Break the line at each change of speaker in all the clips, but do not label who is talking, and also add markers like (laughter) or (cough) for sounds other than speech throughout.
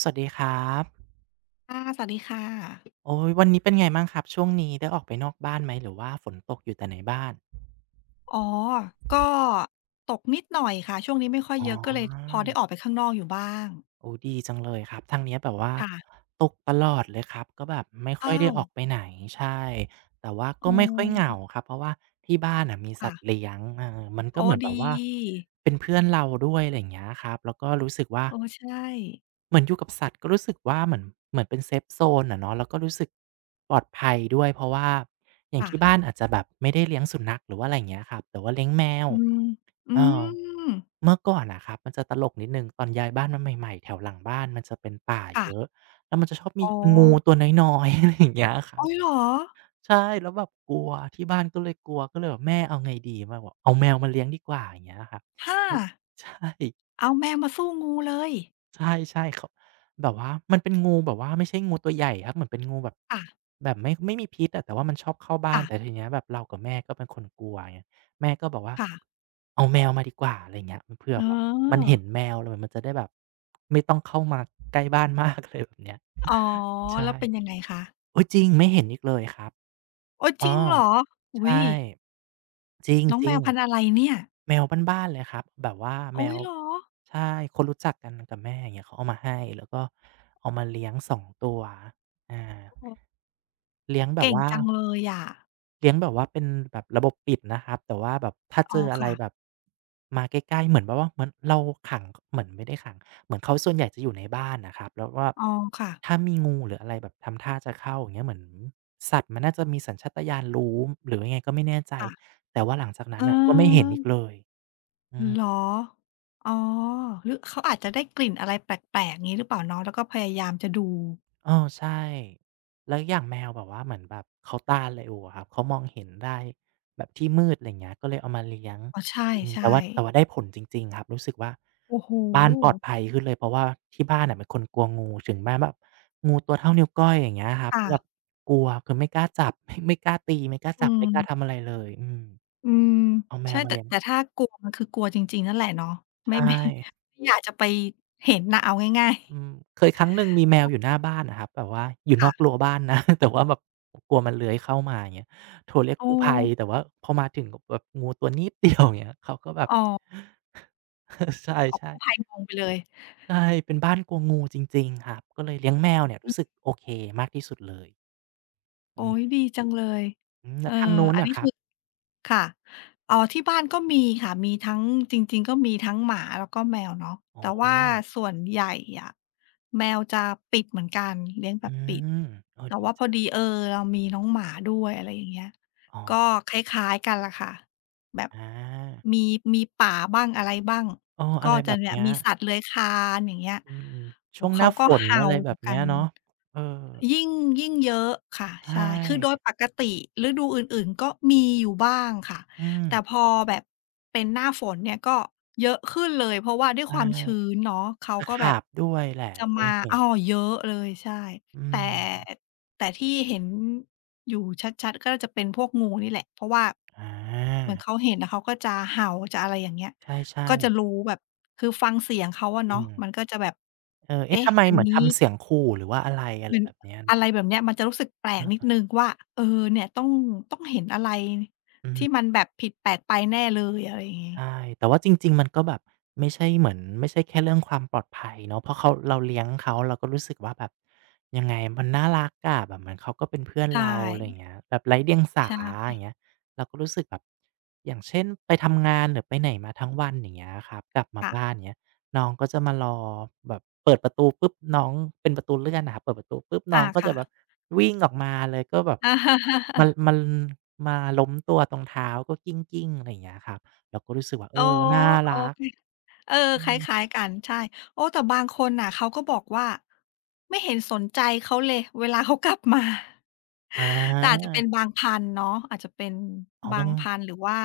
สวัสดีครับ
ค่ะสวัสดีค่ะ
โอ้ยวันนี้เป็นไงบ้างครับช่วงนี้ได้ออกไปนอกบ้านไหมหรือว่าฝนตกอยู่แต่ในบ้าน
อ๋อก็ตกนิดหน่อยค่ะช่วงนี้ไม่ค่อย
อ๋
เยอะก็เลยพอ
อ
ได้ออกไปข้างนอกอยู่บ้าง
โอ้ดีจังเลยครับทางเนี้ยแบบว่า
ค่ะ
ตกตลอดเลยครับก็แบบไม่ค่อย
อ้า
ได้
ว
ออกไปไหนใช่แต่ว่าก็
อื
ไม่ค่อย
ม
เหงาครับเพราะว่าที่บ้านน่ะมีสั
ค่ะ
ตว์เลี้ยงมันก็
โอ้
เหมือนแบ
ดี
บว่าเป็นเพื่อนเราด้วยอะไรอย่างเงี้ยครับแล้วก็รู้สึกว่า
เออใช่
เหมือนอยู่กับสัตว์ก็รู้สึกว่าเหมือนเหมือนเป็นเซฟโซนอะเนาะแล้วก็รู้สึกปลอดภัยด้วยเพราะว่าอย่าง
ค่ะ
ที่บ้านอาจจะแบบไม่ได้เลี้ยงสุนัขหรือว่าอะไรอย่างเงี้ยครับแต่ว่าเลี้ยงแมว
อืมอื
เออ
ม
เมื่อก่อนอะครับมันจะตลกนิดหนึ่งตอนย้ายบ้านมาใหม่ๆแถวหลังบ้านมันจะเป็นป่า
ค่ะ
เยอะแล้วมันจะชอบ
อ๋
มี
อ
งูตัวน้อยๆอะไรอย่างเงี้ยครั
อ๋อ
บ
เหรอ
ใช่แล้วแบบกลัวที่บ้านก็เลยกลัวก็เลยแบบแม่เอาไงดีแม่บอกเอาแมวมาเลี้ยงดีกว่าอย่างเงี้ยครับ
ค่ะ
เออ (laughs) ใช่
เอาแมวมาสู้งูเลย
ใช่ๆเขาแบบว่ามันเป็นงูแบบว่าไม่ใช่งูตัวใหญ่ครับเหมือนเป็นงูแบบ
ค่ะ
แบบไม่มีพิษอะแต่ว่ามันชอบเข้าบ้าน
ค่ะ
แต่ทีเนี้ยแบบเรากับแม่ก็เป็นคนกลัวไงแม่ก็บอกว่า
ค่ะ
เอาแมวมาดีกว่าอะไรเงี้ยเพื่อ
เออ
แบบมันเห็นแมวแล้วมันจะได้แบบไม่ต้องเข้ามาใกล้บ้านมาก (laughs) เลยแบบเนี้ย
อ๋อแล้
ใช่
วเป็นยังไงคะ
โอ้ยจริงไม่เห็นอีกเลยครับ
โอ๊ยจ
อ๋อ
ริงเหรออุ๊
ใช่
ย
จริง
น้อง
จ
แม
ริ
ว
ง
พันธุ์อะไรเนี่ย
แมวบ้านๆเลยครับแบบว่าแม
อุ๊ย
ว
เหรอ
ใช่คนรู้จักกันกับแม่อย่างเงี้ยเขาเอามาให้แล้วก็เอามาเลี้ยง2 ตัวอ่า
โอ้
เลี้ยงแบบ
เก่ง
ว่า
จังเลยอะ
เลี้ยงแบบว่าเป็นแบบระบบปิดนะครับแต่ว่าแบบถ้า
อ๋
เจ
อ
ออะไร
ค่ะ
แบบมาใกล้ๆเหมือนแบบว่าเหมือนเราขังเหมือนไม่ได้ขังเหมือนเขาส่วนใหญ่จะอยู่ในบ้านน่ะครับแล้วว่า
อ๋อค่ะ
ถ้ามีงูหรืออะไรแบบทำท่าจะเข้าอย่างเงี้ยเหมือนสัตว์มันน่าจะมีสัญชาตญาณรู้หรือยังไงก็ไม่แน่ใจ
ค่ะ
แต่ว่าหลังจาก
เ
นั้นน่ะก็ไม่เห็น
ออ
อีกเลยอืม
เหรออ๋อหรือเขาอาจจะได้กลิ่นอะไรแปลกๆงี้หรือเปล่าเนาะแล้วก็พยายามจะดู
เออใช่แล้วอย่างแมวแบบว่าเหมือนแบบเขาตาเร็วอะครับเขามองเห็นได้แบบที่มืดอะไรอย่างเงี้ยก็เลยเอามาเลี้ยง
อ๋อใช
อืม
่
แต่ว่าได้
ๆ
ผลจริงๆครับรู้สึกว่า
โอ้โฮ
บ้านปลอดภัยขึ้นเลยเพราะว่าที่บ้านน่ะเป็นคนกลัวงูถึงแม้แบบงูตัวเท่านิ้วก้อยอย่างเงี้ยครับ
ค่ะ
ก็แบบกลัวคือไม่กล้าจับไม่กล้าตีไม่กล้า
อื
จับไม่กล้า
ม
ทำอะไรเลยอืม
อืม
เอาแม
ใช่
วมา
แต่
เลี้ยง
แต่ถ้ากลัวมันคือกลัวจริงๆนั่นแหละเนาะไม่
ใช่
ไม่ไม่อยากจะไปเห็นน่ะเอาง่าย
อืมเคยครั้งหนึ่งมีแมวอยู่หน้าบ้านอะครับแบบว่าอยู่
ๆ
นอก
ค่ะ
รั้วบ้านนะ (laughs) แต่ว่าแบบกลัวมันเลื้อยเข้ามาอย่างเงี้ยโทรเรียก
เออ
กู้ภัยแต่ว่าพอมาถึงก็แบบงูตัวนิดเดียวอย่างเงี้ยเขาก็แบบ
อ๋อ
(laughs) ใช
อ๋อ
่
กู้ภัย
ๆ
งงไปเลย
ใช่เป็นบ้านกลัวงูจริงๆครับก็เลยเลี้ยงแมวเนี่ย
อื
รู้สึก
ม
โอเคมากที่สุดเลย
โอ๊
อื
ย
ม
ดีจังเลยเอ
แล้
อ
วทางนู้น
อัน
นะ
นี้
ครั
คือ
บ
ค่ะอ๋อที่บ้านก็มีค่ะมีทั้งจริงๆก็มีทั้งหมาแล้วก็แมวเนาะ
โอ้
แต่ว่า
อ
ส่วนใหญ่อะแมวจะปิดเหมือนกันเลี้ยงแบ
อื
บปิด
มโอ้
แต่
ดี
ว่าพอ
จ้ง
ดีเรามีน้องหมาด้วยอะไรอย่างเงี้ย
อ๋อ
ก็คล้ายๆกันแหละค่ะแบบ
อา
มีมีป่าบ้างอะไรบ้าง
เออ
ก็
อะไร
จะ
แบบ
เนี่ย
เนี้ย
มีสัตว์เลื้อยคลานอย่างเงี้ย
อืม
โอ้
ช่ว
โฮ
งห
เขา
น้า
ก็
ฝน
เห่า
อะไรแบบ
กั
เนี้
น
ยเนาะเออ
ยิ่งยิ่งเยอะค่ะ
ใช
ใช่คือโดย
่
ปกติฤดูอื่นๆก็มีอยู่บ้างค่ะ
อืม
แต่พอแบบเป็นหน้าฝนเนี่ยก็เยอะขึ้นเลยเพราะว่าด้วยค
ใช่
วามชื้นเนาะเขา
ตะ
ก็แบ
ขา
บ
บด้วยแหละ
จะ
เคย
มา
เห็
อ้อ
น
เยอะเลยใช่
อื
แต่
ม
แต่ที่เห็นอยู่ชัดๆก็จะเป็นพวกงูนี่แหละเพราะว่า
อ
เห
า
มือนเขาเห็นแล้วเขาก็จะเห่าจะอะไรอย่างเงี้ย
ใช่
ก็จะรู้
ๆ
แบบคือฟังเสียงเขาอะ
อื
เนาะ
ม
มันก็จะแบบ
เออเอ๊ะ
เอ๊ะ
ทำไม
อัน
เหมือน
นี้
ทำเสียงขู่หรือว่าอะไรอะ
เห
ไร
มือน
แบบเนี้ย
อะไร
เนาะ
แบบเนี้ยมันจะรู้สึกแปลกนิดหนึ่งว่าเออเนี่ยต้องเห็นอะไร
อื
ที่
ม
มันแบบผิดแปลกไปแน่เลยอะไรอย่างงี้
ใช่แต่ว่าจริงๆมันก็แบบไม่ใช่เหมือนไม่ใช่แค่เรื่องความปลอดภัยเนาะเพราะเขาเราเลี้ยงเขาเราก็รู้สึกว่าแบบยังไงมันน่ารักอะแบบเหมือนเขาก็เป็นเพื่อน
ใช่
เราอะไรอย่างเงี้ยแบบไร้เดียง
ใช
สาอ
่
ย่างเงี้ยเราก็รู้สึกแบบอย่างเช่นไปทำงานหรือไปไหนมาทั้งวันอย่างเงี้ยครับกลับมา
ค่ะ
บ้านอย่างเงี้ยน้องก็จะมารอแบบเปิดประตูปุ๊บน้องเป็นประตูเลื่อนอะครับเปิดประตูปุ๊บน้อ
อา
งก็
ค่ะ
จะแบบวิ่งออกมาเลยก็แบบ
(laughs)
มันมาล้มตัวตรงเท้าก็กลิ้งๆอะไรอย่างเงี้ยครับ เราก็รู้สึกว่าเอ
อ๋อ
อน่า
โอ
รัก
เคเออ
อื
ค
ม
ล้ายๆกันใช่โอ้แต่บางคนน่ะเขาก็บอกว่าไม่เห็นสนใจเขาเลยเวลาเขากลับมา
อ
(laughs) แต่อาจจะ
า
เป็นบางพันธุ์เนาะอาจจะเป็น
อ๋อ
บา
บา
ง
ง
พันธุ์หรือว่า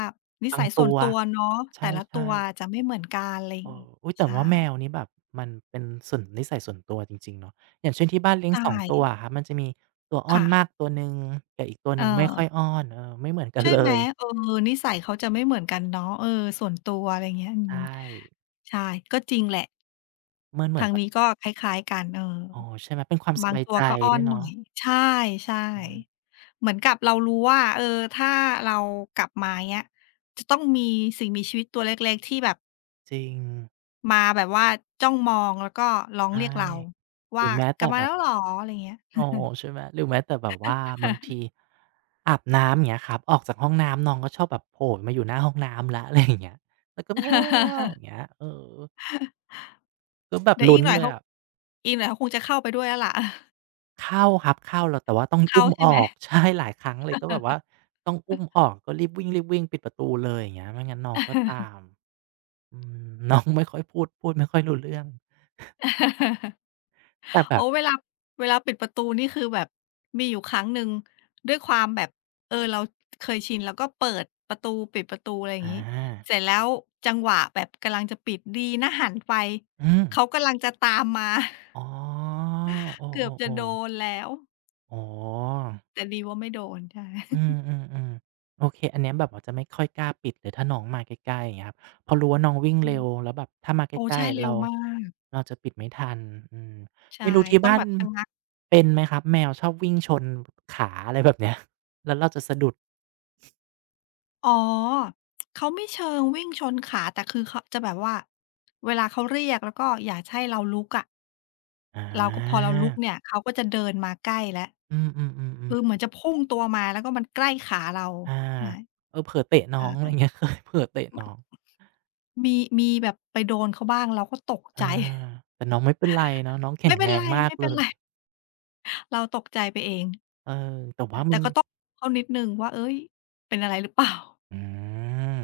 นิสัยส่
ตั
วน
ว
ตัวเนาะ
ใ
แต่ละตั
ช่
ว
ๆ
จะไม่เหมือนกันอะไรอ
เอ
ย่างงี้
ออุ๊ยแต่
ใช่
ว่าแมวนี่แบบมันเป็นส่วนนิสัยส่วนตัวจริงๆเนาะอย่างเช่นที่บ้านเลี้ยง
ใช่
2ตัวอะครับมันจะมีตัวอ้อน
ค่ะ
มากตัวหนึ่งแต่อีกตัวห
เออ
นึ่งไม่ค่อยอ้อนเออไม่เหมือนกัน
ใช่
เล
ไหม
ย
เออนิสัยเขาจะไม่เหมือนกันเนาะเออส่วนตัวอะไรเงี้ยอืม
ใช่
ใช่ก็จริงแหละ
มันเหมือ
ทา
น
ง
แบบ
นี้ก็คล้ายๆกันเออ
อ๋อใช่ไหมเป็นความส
บาง
บาย
ตัว
ใจ
ก็อ้อ
ด้
น
วย
หน่อ
เนาะ
ยใช่ใช่
อืม
เหมือนกับเรารู้ว่าเออถ้าเรากลับมาเงี้ยจะต้องมีสิ่งมีชีวิตตัวเล็กๆที่แบบ
จริง
มาแบบว่าจ้องมองแล้วก็ร้อง
ใช่
เรียกเรา
หรื
ว่า
อแม้
กลั
แต่
บมา
แบ
แล้
บ
วเหรออะไรเงี้ย
อ๋อใช่ไหมหรือแม้แต่แบบว่าบางทีอาบน้ำอย่างเงี้ยครับออกจากห้องน้ำน้องก็ชอบแบบโผล่มาอยู่หน้าห้องน้ำแล้ว (laughs) อะไรอย่างเงี้ยแล้วก็อย่าง
(laughs)
เงี้ยเออก็แบบ
เดี๋ยวอี
ลุ้
ก
น
หน่อย
เลย
เขา
อะ
อีกหน่อยเขาคงจะเข้าไปด้วยแล้วล่ะ (laughs)
เข้าครับเข้าแล้วแต่ว่าต้อง
เข้า
อุ้ม
ใช่
อ
ไหม
อก (laughs) ใช่หลายครั้งเลยก็แบบว่าต้องอุ้มออกก็รีบวิ่งปิดประตูเลยอย่างเงี้ยไม่งั้นน้องก็ตาม
(laughs)
อืม (laughs) น้องไม่ค่อยพูดไม่ค่อยรู้เรื่องแต่แบ
โอ้
บ
เวลาปิดประตูนี่คือแบบมีอยู่ครั้งหนึ่งด้วยความแบบเออเราเคยชินแล้วก็เปิดประตูปิดประตูอะไรอย่าง
อา
งี้เสร็จแล้วจังหวะแบบกำลังจะปิดดีนะหันไป
อืม
เขากำลังจะตามมา
อ๋อโอ
(laughs) เกือบจะ
อ
โด
ๆ
น
ๆ
แล้ว
อ๋อ
แต่ดีว่าไม่โดนใช่
อืมอืมอืมโอเคอันเนี้ยแบบว่าจะไม่ค่อยกล้าปิดเลยถ้าน้องมาใกล้ๆอย่างเงี้ยครับเพอรู้ว่าน้องวิ่ง
อืม
เร็วแล้วแบบถ้ามาใก
โอ้
ล้
ใช่
ๆ
เร็ว
เรา
มาก
เราจะปิดไม่ทันอืม
ใช่
ไม่รู้ที่
ต้อง
บ้า
แบ
น
บชะงัก
เป็นไหมครับแมวชอบวิ่งชนขาอะไรแบบเนี้ย (laughs) แล้วเราจะสะดุด
อ๋อเขาไม่เชิงวิ่งชนขาแต่คือเขาจะแบบว่าเวลาเขาเรียกแล้วก็อยากจะให้เราลุกอะ
อ
เราก็พอ
า
เราลุกเนี่ยเขาก็จะเดินมาใกล้แล้ว
อืมอืมอมอืม
คือเหมือนจะพุ่งตัวมาแล้วก็มันใกล้ขาเรา
อ่า
ใช่
เออเผลอเตะน้องอะไร
ใช่
เงี้ย (laughs) เคยเผลอเตะน้อง
มีแบบไปโดนเขาบ้างเราก็ตก
อา
ใจ
แต่น้องไม่เป็นไรเนาะ
(laughs)
น้องแข็
ไม่
ง
เป็น
แร
ไร
งมาก
ไม่
เล
เป็น
ย
ไรเราตกใจไปเอง
เออแต่
ค่ะ
ว่า
แต่
มัน
ก็ต้องเขานิดหนึ่งว่าเฮ้ยเป็นอะไรหรือเปล่า
อืม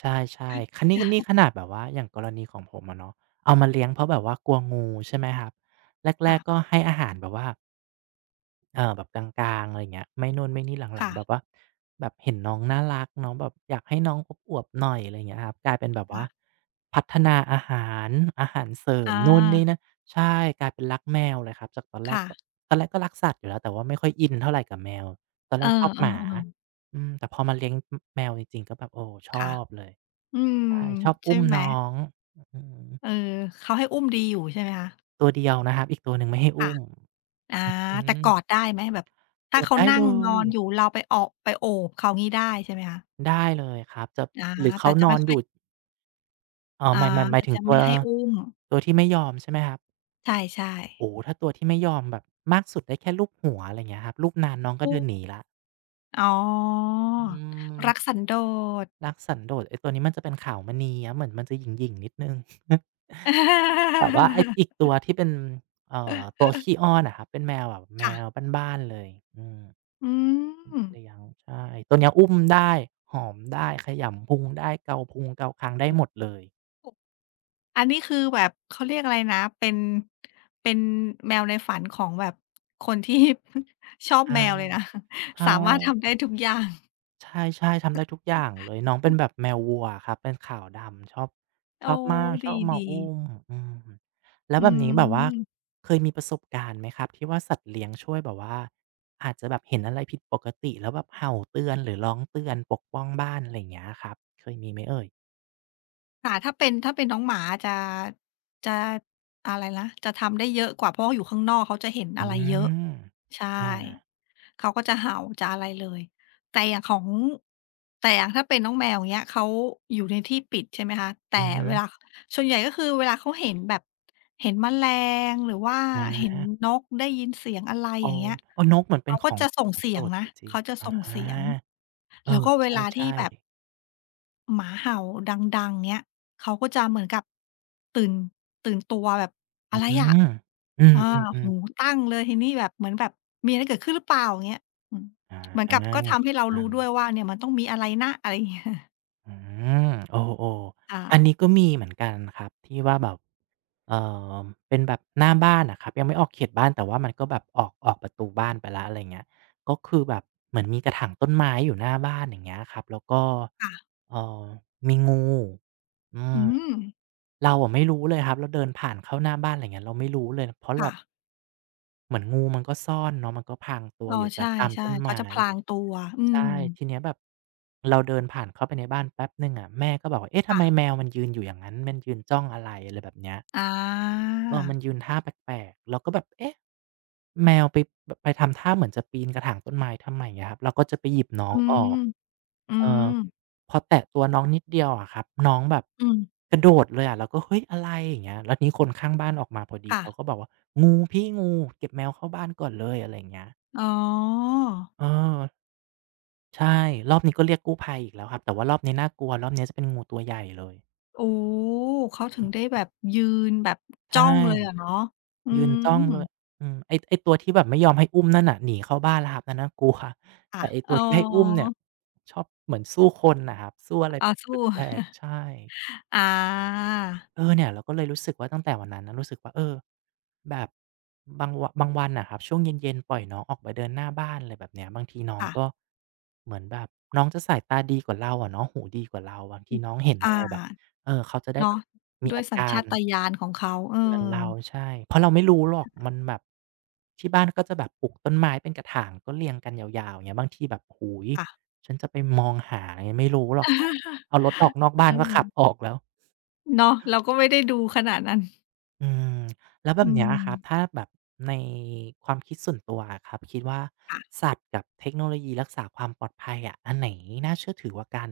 ใช่ๆคัน
(laughs)
นี่
ใช่
ขนาดแบบว่าอย่างกรณีของผมอะเนาะเอามาเลี้ยงเพราะแบบว่ากลัวงูใช่ไหมครับแรกๆก็
ค่ะ
ให้อาหารแบบว่า แบบกลางๆอะไรอเงี้ยไม่นู่นไม่นี่หลัง
ค่ะ
ๆแบบว่าแบบเห็นน้องน่ารักน้องแบบอยากให้น้องอวบๆหน่อยอะไรเงี้ยครับกลายเป็นแบบว่า
ค่ะ
พัฒนาอาหารเสริม
อา
นู่นนี่นั่นใช่กลายเป็นรักแมวเลยครับจากตอนแรก
ค่ะ
แบบตอนแรกก็รักสัตว์อยู่แล้วแต่ว่าไม่ค่อยอินเท่าไรกับแมวตอน
เอ
แร
อ
กชอบหมา
ๆ
อืมแต่พอมาเลี้ยงอแมวจริงๆก็แบบโอ้ช
ๆ
อ
ค่ะ
บเลย
อืม
ใช่ชอบอุ้
ใช่
ม
ไหม
น้องอืม
เออเขาให้อุ้มดีอยู่ใช่ไหมคะ
ตัวเดียวนะครับอีกตัวหนึ่งไม่ให้
ค่ะ
อุ้ม
อา
อื
แต่กอด
ม
ได้ไหมแบบ
ก
ถ้า
ด
เขา
ได้
นั่
เล
งนอ
ย
นอยู่เราไปออกไปโอบเขางี้ได้ใช่ไหมคะ
ได้เลยครับจะ
อา
หรือ
แต่
เขา
จะ
นอ
ไม่
น
ค่
อ
อ
ยู่
ย
เอ่อ
อา
หมาย
แต่
ถึง
จะ
ตั
ไม่
ว
ให้อุ้ม
ตัวที่ไม่ยอมใช่ไหมครับ
ใช่
โอ้โฮถ้าตัวที่ไม่ยอมแบบมากสุดได้แค่ลูบหัวอะไรอย่างเงี้ยครับลูบนานน้อง
ๆ
ก็
อื
เดิ
อ
นหนีแล้ว
อ๋อ
อืม
รักสันโดษ
รักสันโดษไอ้ตัวนี้มันจะเป็นขาวมณีครับเหมือนมันจะหยิ่งๆนิดหนึ่ง (laughs) แต่ว่าไอ้อีกตัวที่เป็นตัวขี้อ้อนอะครับเป็นแมวแบบแม
ค่ะ
ว
(laughs)
บ้านๆเลยอืม
อืม
เลี้ยงใช่ตัวเนี้ยอุ้มได้หอมได้ขยำพุงได้เกาพุงเกาคางได้หมดเลย
(unintelligible) อันนี้คือแบบเขาเรียกอะไรนะเป็นเป็นแมวในฝันของแบบคนที่ (laughs) ชอบ
อา
แมวเลยนะ (laughs)
ใช่
สามารถทำได้ทุกอย่าง
ใช่ทำได้ทุกอย่างเลยน้อง
อือ
เป็นแบบแมววัวอะครับเป็นขาวดำชอบ
อ๋อ
มาก
ด
ชอบมา
ีๆ
อุ้มอืมแล้ว
อื
แบบนี้แบบว่า
ม
เคยมีประสบการณ์ไหมครับที่ว่าสัตว์เลี้ยงช่วยแบบว่าอาจจะแบบเห็นอะไรผิดปกติแล้วแบบเห่าเตือนหรือร้องเตือนปกป้องบ้านอะไรอย่างเงี้ยครับเคยมีไหมเอ่ย
ค่ะถ้าเป็นถ้าเป็นน้องหมาจะจะอะไรนะจะทำได้เยอะกว่าเพราะว่าอยู่ข้างนอกเขาจะเห็น
อื
อะไรเยอะ
ม
ใช่
อา
เขาก็จะเห่าจะอะไรเลยแต่อย่างของแต่อย่างถ้าเป็นน้องแมวอย่างเงี้ยเขาอยู่ในที่ปิดใช่ไหมคะแต่
อือฮึ
เวลาส่วนใหญ่ก็คือเวลาเขาเห็นแบบเห็นแมลงหรือว่า
อ
เห็น
า
นกได้ยินเสียงอะไร
โอ
อย่างเงี้
น
ย
โอ้นกเหมือนเป็
เขา
นข
ก็
อง
จะส่งเสี
โป
ย
ร
ง
ด
นะ
จริง
เขาจะ
ๆ
ส่ง
อา
เสียง
เออ
แล้วก็เว
ใ
ลาที่
ช่
แบบ
ๆ
หมาเห่าดังๆเงี้ยเขาก็จะเหมือนกับตื่นตื่นตัวแบบ
อ
อะไรอะ
ืม
อา
อื
หู
มๆๆ
ตั้งเลยทีนี้แบบเหมือนแบบมีอะไรเกิดขึ้นหรือเปล่าอย่างเงี้ยอืม
อา
เหมือนกับก็ทำ
ดี
ให้เรา
จั
รู้
ง
ด้วยว่าเนี่ยมันต้องมีอะไรนะอะไรอย่างเงี้ย (laughs)
อืมโออๆอัน
อา
นี้ก็มีเหมือนกันครับที่ว่าแบบเอ่อเป็นแบบหน้าบ้านอะครับยังไม่ออกเขตบ้านแต่ว่ามันก็แบบออกประตูบ้านไปแล้วอะไรเงี้ยก็คือแบบเหมือนมีกระถางต้นไม้อยู่หน้าบ้านอย่างเงี้ยครับแล้วก็
ค่ะ
เอ่อมีงูอื
อื
ม
ม
เราอะไม่รู้เลยครับเราเดินผ่านเข้าหน้าบ้านไรเงี้ยเราไม่รู้เลยเพราะแบ
ค่ะ
บเหมือนงูมันก็ซ่อนเนาะมันก็พรางตัว
อ๋อ
อยู่
ใช
ตามตาม
่
ต้น
ๆเขา
ไม้
จะพ
อย่าง
ราง
เงี้ย
ตัวอื
ใช่
ม
ทีเนี้ยแบบเราเดินผ่านเข้าไปในบ้านแป๊บหนึ่งอะแม่ก็บอกว่าเอ๊ะทำ
ค่ะ
ไมแมวมันยืนอยู่อย่างนั้นมันยืนจ้องอะไรอะไรแบบเนี้ย
อา
เออมันยืนท่าแปลกๆเราก็แบบเอ๊ะแมวไปแบบไปทำท่าเหมือนจะปีนกระถางต้นไม้ทำไมอะครับเราก็จะไปหยิบน้อ
อื
งอ
ม
อก
อื
เอ
ม
อพอแตะตัวน้องนิดเดียวอะครับน้องแบบ
อืม
กระโดดเลยอะเราก็เฮ้ยอะไรอย่างเงี้ยแล้วทีนี้คนข้างบ้านออกมาพอดี
ค่ะ
เขาก็บอกว่างูพี่งูเก็บแมวเข้าบ้านก่อนเลยอะไรอย่างเงี้ย
อ๋อ
เออ ใช่รอบนี้ก็เรียกกู้ภัยอีกแล้วครับแต่ว่ารอบนี้น่ากลัวรอบนี้จะเป็นงูตัวใหญ่เลย
โอ้ เขาถึง
อื
ได้
ม
แบบยืนแบบ
ใช่
จ้องเลยอะเนาะอื
ยืน
ม
จ้องเลยอืมไอ้ตัวที่แบบไม่ยอมให้อุ้มนั่นน่ะหนีเข้าบ้านแล้วครับอนั้นน่ากลัว
ค่ะ
แต่ไอ้
อ๋
ตั
อ
วที่ให้อุ้มเนี่ยชอบเหมือนสู้คนน่ะครับสู้อะไร
อ๋อ
แบบ
สู้
แปลกๆใช่
อา
เออเนี่ยเราก็เลยรู้สึกว่าตั้งแต่วันนั้นนะรู้สึกว่าแบบบางวะบางวันนะครับช่วงเย็นๆปล่อยน้องออกไปเดินหน้าบ้านอะไรแบบเนี้ยบางทีน้อง
ค่ะ
ก็เหมือนแบบน้องจะสายตาดีกว่าเราอะเน้องหูดีกว่าเราบาง
อื
ที
อ
น้องเห็น
อ่า
อะไรแบบเออเขาจะได้แบ
เนาะ
บมี
ด้วย
อา
สัญ
กา
ชา
ร
ตญาณของเขาเอ
เตือน
อ
เราใช่เพราะเราไม่รู้หรอกมันแบบที่บ้านก็จะแบบปลูกต้นไม้เป็นกระถางก็เรียงกันยาวๆอย่างเงี้ยบางทีแบบหูย
ค่ะ
ฉันจะไปมองหาอะไรเงี้ยไม่รู้หรอกครับเอารถออ
(laughs)
กนอกบ้าน
เออ
ก็ขับออกแล้ว
เนาะเราก็ไม่ได้ดูขนาดนั้น
อืมแล้วแบ
อื
บเนี้ย
ม
ครับถ้าแบบในความคิดส่วนตัวอะครับคิดว่า
ค่ะ
สัตว์กับเทคโนโลยีรักษาความปลอดภัยอะอันไหนน่าเชื่อถือกว่ากัน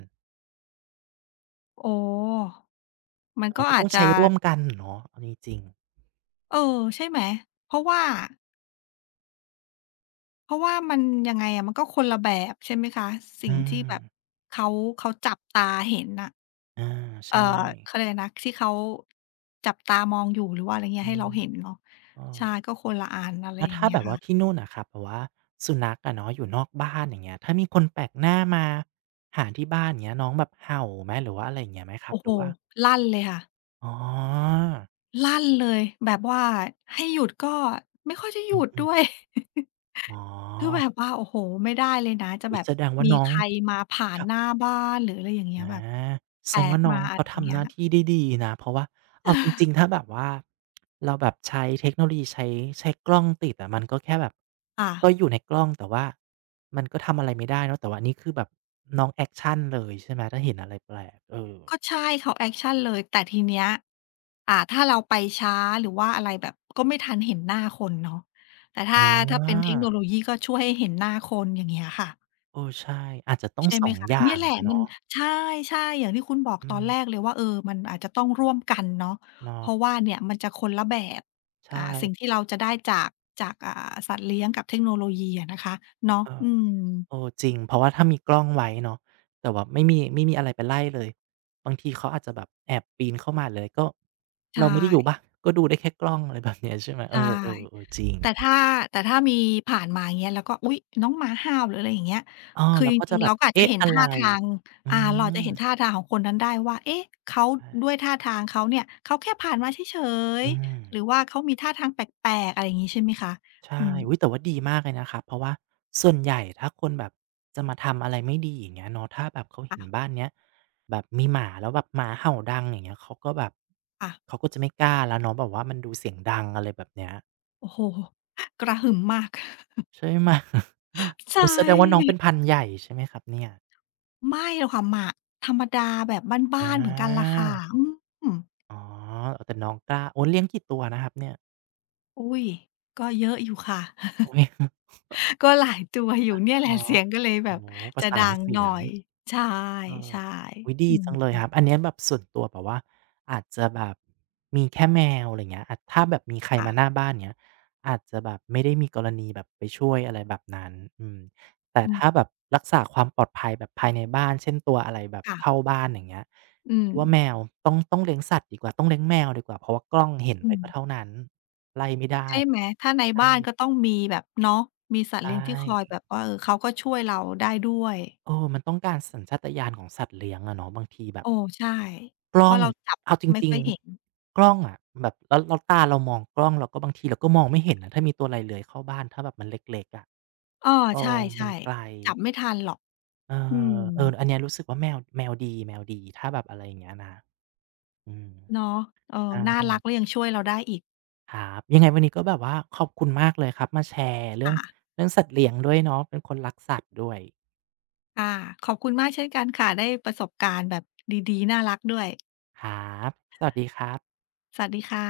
อ๋อมัน
แต่มั
ก็
นก็
อา
ต้
จ
อง
จะ
ใช้ร่วมกันเนาะเอาจริงๆ
เออ ใช่ไหม เพราะว่า เพราะว่ามันยังไงอะมันก็คนละแบบใช่ไหมคะสิ่ง
อืม
ที่แบบเขาเขาจับตาเห็นน่ะ
อา
เอ่
ใช่
อเขาเรียกอะไรนะที่เขาจับตามองอยู่หรือว่าอะไรเงี้ย
อื
ให้เรา
ม
เห็นเนาะ
ก็
ใช่ก็คนละอันอะไร
แล้
อ
ว
ย่าง
ถ้า
เงี้ย
แบบ
ค่ะ
ว่าที่นู่นน่ะครับแบบว่าสุนัขอะเนาะอยู่นอกบ้านอย่างเงี้ยถ้ามีคนแปลกหน้ามาหาที่บ้านอย่างเงี้ยน้องแบบเห่าไหมหรือว่าอะไรอย่างเงี้ยไหมครับ
โอ้
ห
โฮ
รือว่า
ลั่นเลยค่ะ
อ๋อ
ลั่นเลยแบบว่าให้หยุดก็ไม่ค่อยจะหยุ
อื
ดด้
ม
วย
ๆอ๋
(laughs) คือแบ
อ
บว่าโอ้โฮไม่ได้เลยนะจะ
อุ๊
แบ
ย
บ
แสดงว่า
มี
น้อ
ใค
ง
รมาผ่าน
คะ
หน้าบ้านหรืออะไรอย่างเงี้
อ
ยแบบ
า
แป
แส
ล
ดง
ก
ว่าน้
มา
อง
อะไร
เขา
อย่าง
ทำ
เงี้
ห
ย
น้าที่ได้ดีนะเพราะว่าเอาจริงๆถ้า
(laughs)
แบบว่าเราแบบใช้เทคโนโลยีใช้กล้องติดอะมันก็แค่แบบ
ค่ะ
ก็อยู่ในกล้องแต่ว่ามันก็ทำอะไรไม่ได้เนาะแต่ว่าอันนี้คือแบบน้องแอกชันเลยใช่ไหมถ้าเห็นอะไรแปลกเออ
ก็ใช่เขาแอกชันเลยแต่ทีเนี้ยอ่าถ้าเราไปช้าหรือว่าอะไรแบบก็ไม่ทันเห็นหน้าคนเนาะแต่
อ๋
ถ้าเป็นเท
อ
คโนโลยีก็ช่วยให้เห็นหน้าคนอย่างเงี้ยค่ะ
เออใช่อาจจะต้อง
ใช่ไหม
2อง
คะ
อย่า
เนี่ย
ง
แหละ
อะ
มัน
เนาะ
ใช่ๆอย่างที่คุณบอก
อื
ตอน
ม
แรกเลยว่าเออมันอาจจะต้องร่วมกันเนาะเพ
เนาะ
ราะว่าเนี่ยมันจะคนละแบบ
ใช่
อ่าสิ่งที่เราจะได้จากจากสัตว์เลี้ยงกับเทคโนโลยีอะนะคะเนาะ
เออ
อืม
เออจริงเพราะว่าถ้ามีกล้องไว้เนาะแต่ว่าไม่มีอะไรไปไล่เลยบางทีเขาอาจจะแบบแอบปีนเข้ามาหรืออะไรก็
ใช
เราไม่ได้อยู่
่
บ้านก็ดูได้แค่กล้องอะไรแบบเนี้ยใช่ไหมเออ
ใช่
ๆเออจริง
แต่ถ้ามีผ่านมาอย่างเงี้ยแล้วก็อุ๊ยน้องหมาห้าวหรืออะไรอย่างเงี้ย
อ้อ
คือ
เรา
จ
ก็
ริ
จะ
งๆ
แบ
เรา
บ
ก็อาจจะ
เอ๊ะ
เห็น
อะไร
ท่าทาง
อื
เราอาจจะเห็น
ม
ท่าทางของคนนั้นได้ว่าเอ๊ะเขาด้ว
ใช่
ยท่าทางเขาเนี่ยเขาแค่ผ่านมาเฉย
อืม
ๆหรือว่าเขามีท่าทางแปลกๆอะไรอย่างงี้ใช่ไหมคะอื
ใช่
ม
อุ๊ยแต่ว่าดีมากเลยนะครับเพราะว่าส่วนใหญ่ถ้าคนแบบจะมาทำอะไรไม่ดีอย่างเงี้ยเนาะถ้าแบบเขาเห็นบ้า
ค่ะ
นเนี้ยแบบมีหมาแล้วแบบหมาเห่าดังอย่างเงี้ยเขาก็แบบ
ค่ะ
เขาก็จะไม่กล้าแล้วเนาะแบบว่ามันดูเสียงดังอะไรแบบเนี้ย
โอ้โฮกระหึ่มมาก
ใช่ไหม
(laughs)
(laughs)
ใช
โอ้แสดงว่าน้อง
่
เป็นพันธุ์ใหญ่ใช่ไหมครับเนี่ย
ไม่หรอกค่ะหมาธรรมดาแบบ
อ
บ้านๆเหมือนกันล่ะ
า
ค่ะอืม
อ๋อเออแต่น้องกล้าโอ้เลี้ยงกี่ตัวนะครับเนี่ย
อุ๊ยก็เยอะอยู่ค่ะ
โอ้เย (laughs)
ก็หลายตัวอยู่เนี่ยแหละ
อ๋อ
เสียงก็เลยแบ
โอ้
บ
โฮประ
จะ
สา
ดั
น
ง
เสี
หน่
ย
อ
ง
ยใช่
เออ
ใช่
อุ๊ยดี
อื
จังเลย
ม
ครับ อันเนี้ยแบบส่วนตัวแบบว่าอาจจะแบบมีแค่แมวอะไรเงี้ยอาจถ้าแบบมีใคร
ค่ะ
มาหน้าบ้านเงี้ยอาจจะแบบไม่ได้มีกรณีแบบไปช่วยอะไรแบบนั้นอืมแต่
อืม
ถ้าแบบรักษาความปลอดภัยแบบภายในบ้านเช่นตัวอะไรแบบ
ค่ะ
เข้าบ้านอย่างเงี้ย
อืม
คิดว่าแมวต้องเลี้ยงสัตว์ดีกว่าต้องเลี้ยงแมวดีกว่าเพราะว่ากล้องเห็น
อื
ไป
ม
ก็เท่านั้นไล่ไม่ได้
ใช่ไหมถ้าใน
ใช
บ้านก็ต้
่
องมีแบบเนาะมีสัต
ใช
ว์เลี้ยงที่คอย
่
แบบว่าเออเขาก็ช่วยเราได้ด้วย
เออมันต้องการสัญชาตญาณของสัตว์เลี้ยงอะเนาะบางทีแบ
โอ
บ
อใช่
ก
เพ
ล้อ
ราะ
ง
เราจับ
เอาจ
ไม่
ริ
ค่
ง
อยเห็น
ๆกล้องอะแบบแล้วตาเรามองกล้องเราก็บางทีเราก็มองไม่เห็นนะถ้ามีตัวอะไรเลื้อยเข้าบ้านถ้าแบบมันเล็กๆอะ
อ้อ
เอ
ใช
อมัน
่
ไกล
ๆจับไม่ทันหรอก
เออ
อืม
เอออันเนี้ยรู้สึกว่าแมวแมวดีถ้าแบบอะไรอย่างเงี้ยนะอืม
เนาะเออน่า
ได้
รักแล้วยังช่วยเราได้อีก
ครับยังไงวันนี้ก็แบบว่าขอบคุณมากเลยครับมาแชร์
ค่ะ
เรื่องสัตว์เลี้ยงด้วยเนาะเป็นคนรักสัตว์ด้วย
ค่ะขอบคุณมากเช่นกันค่ะได้ประสบการณ์แบบดีๆน่ารักด้วย
ครับสวัสดีครับ
สวัสดีค่ะ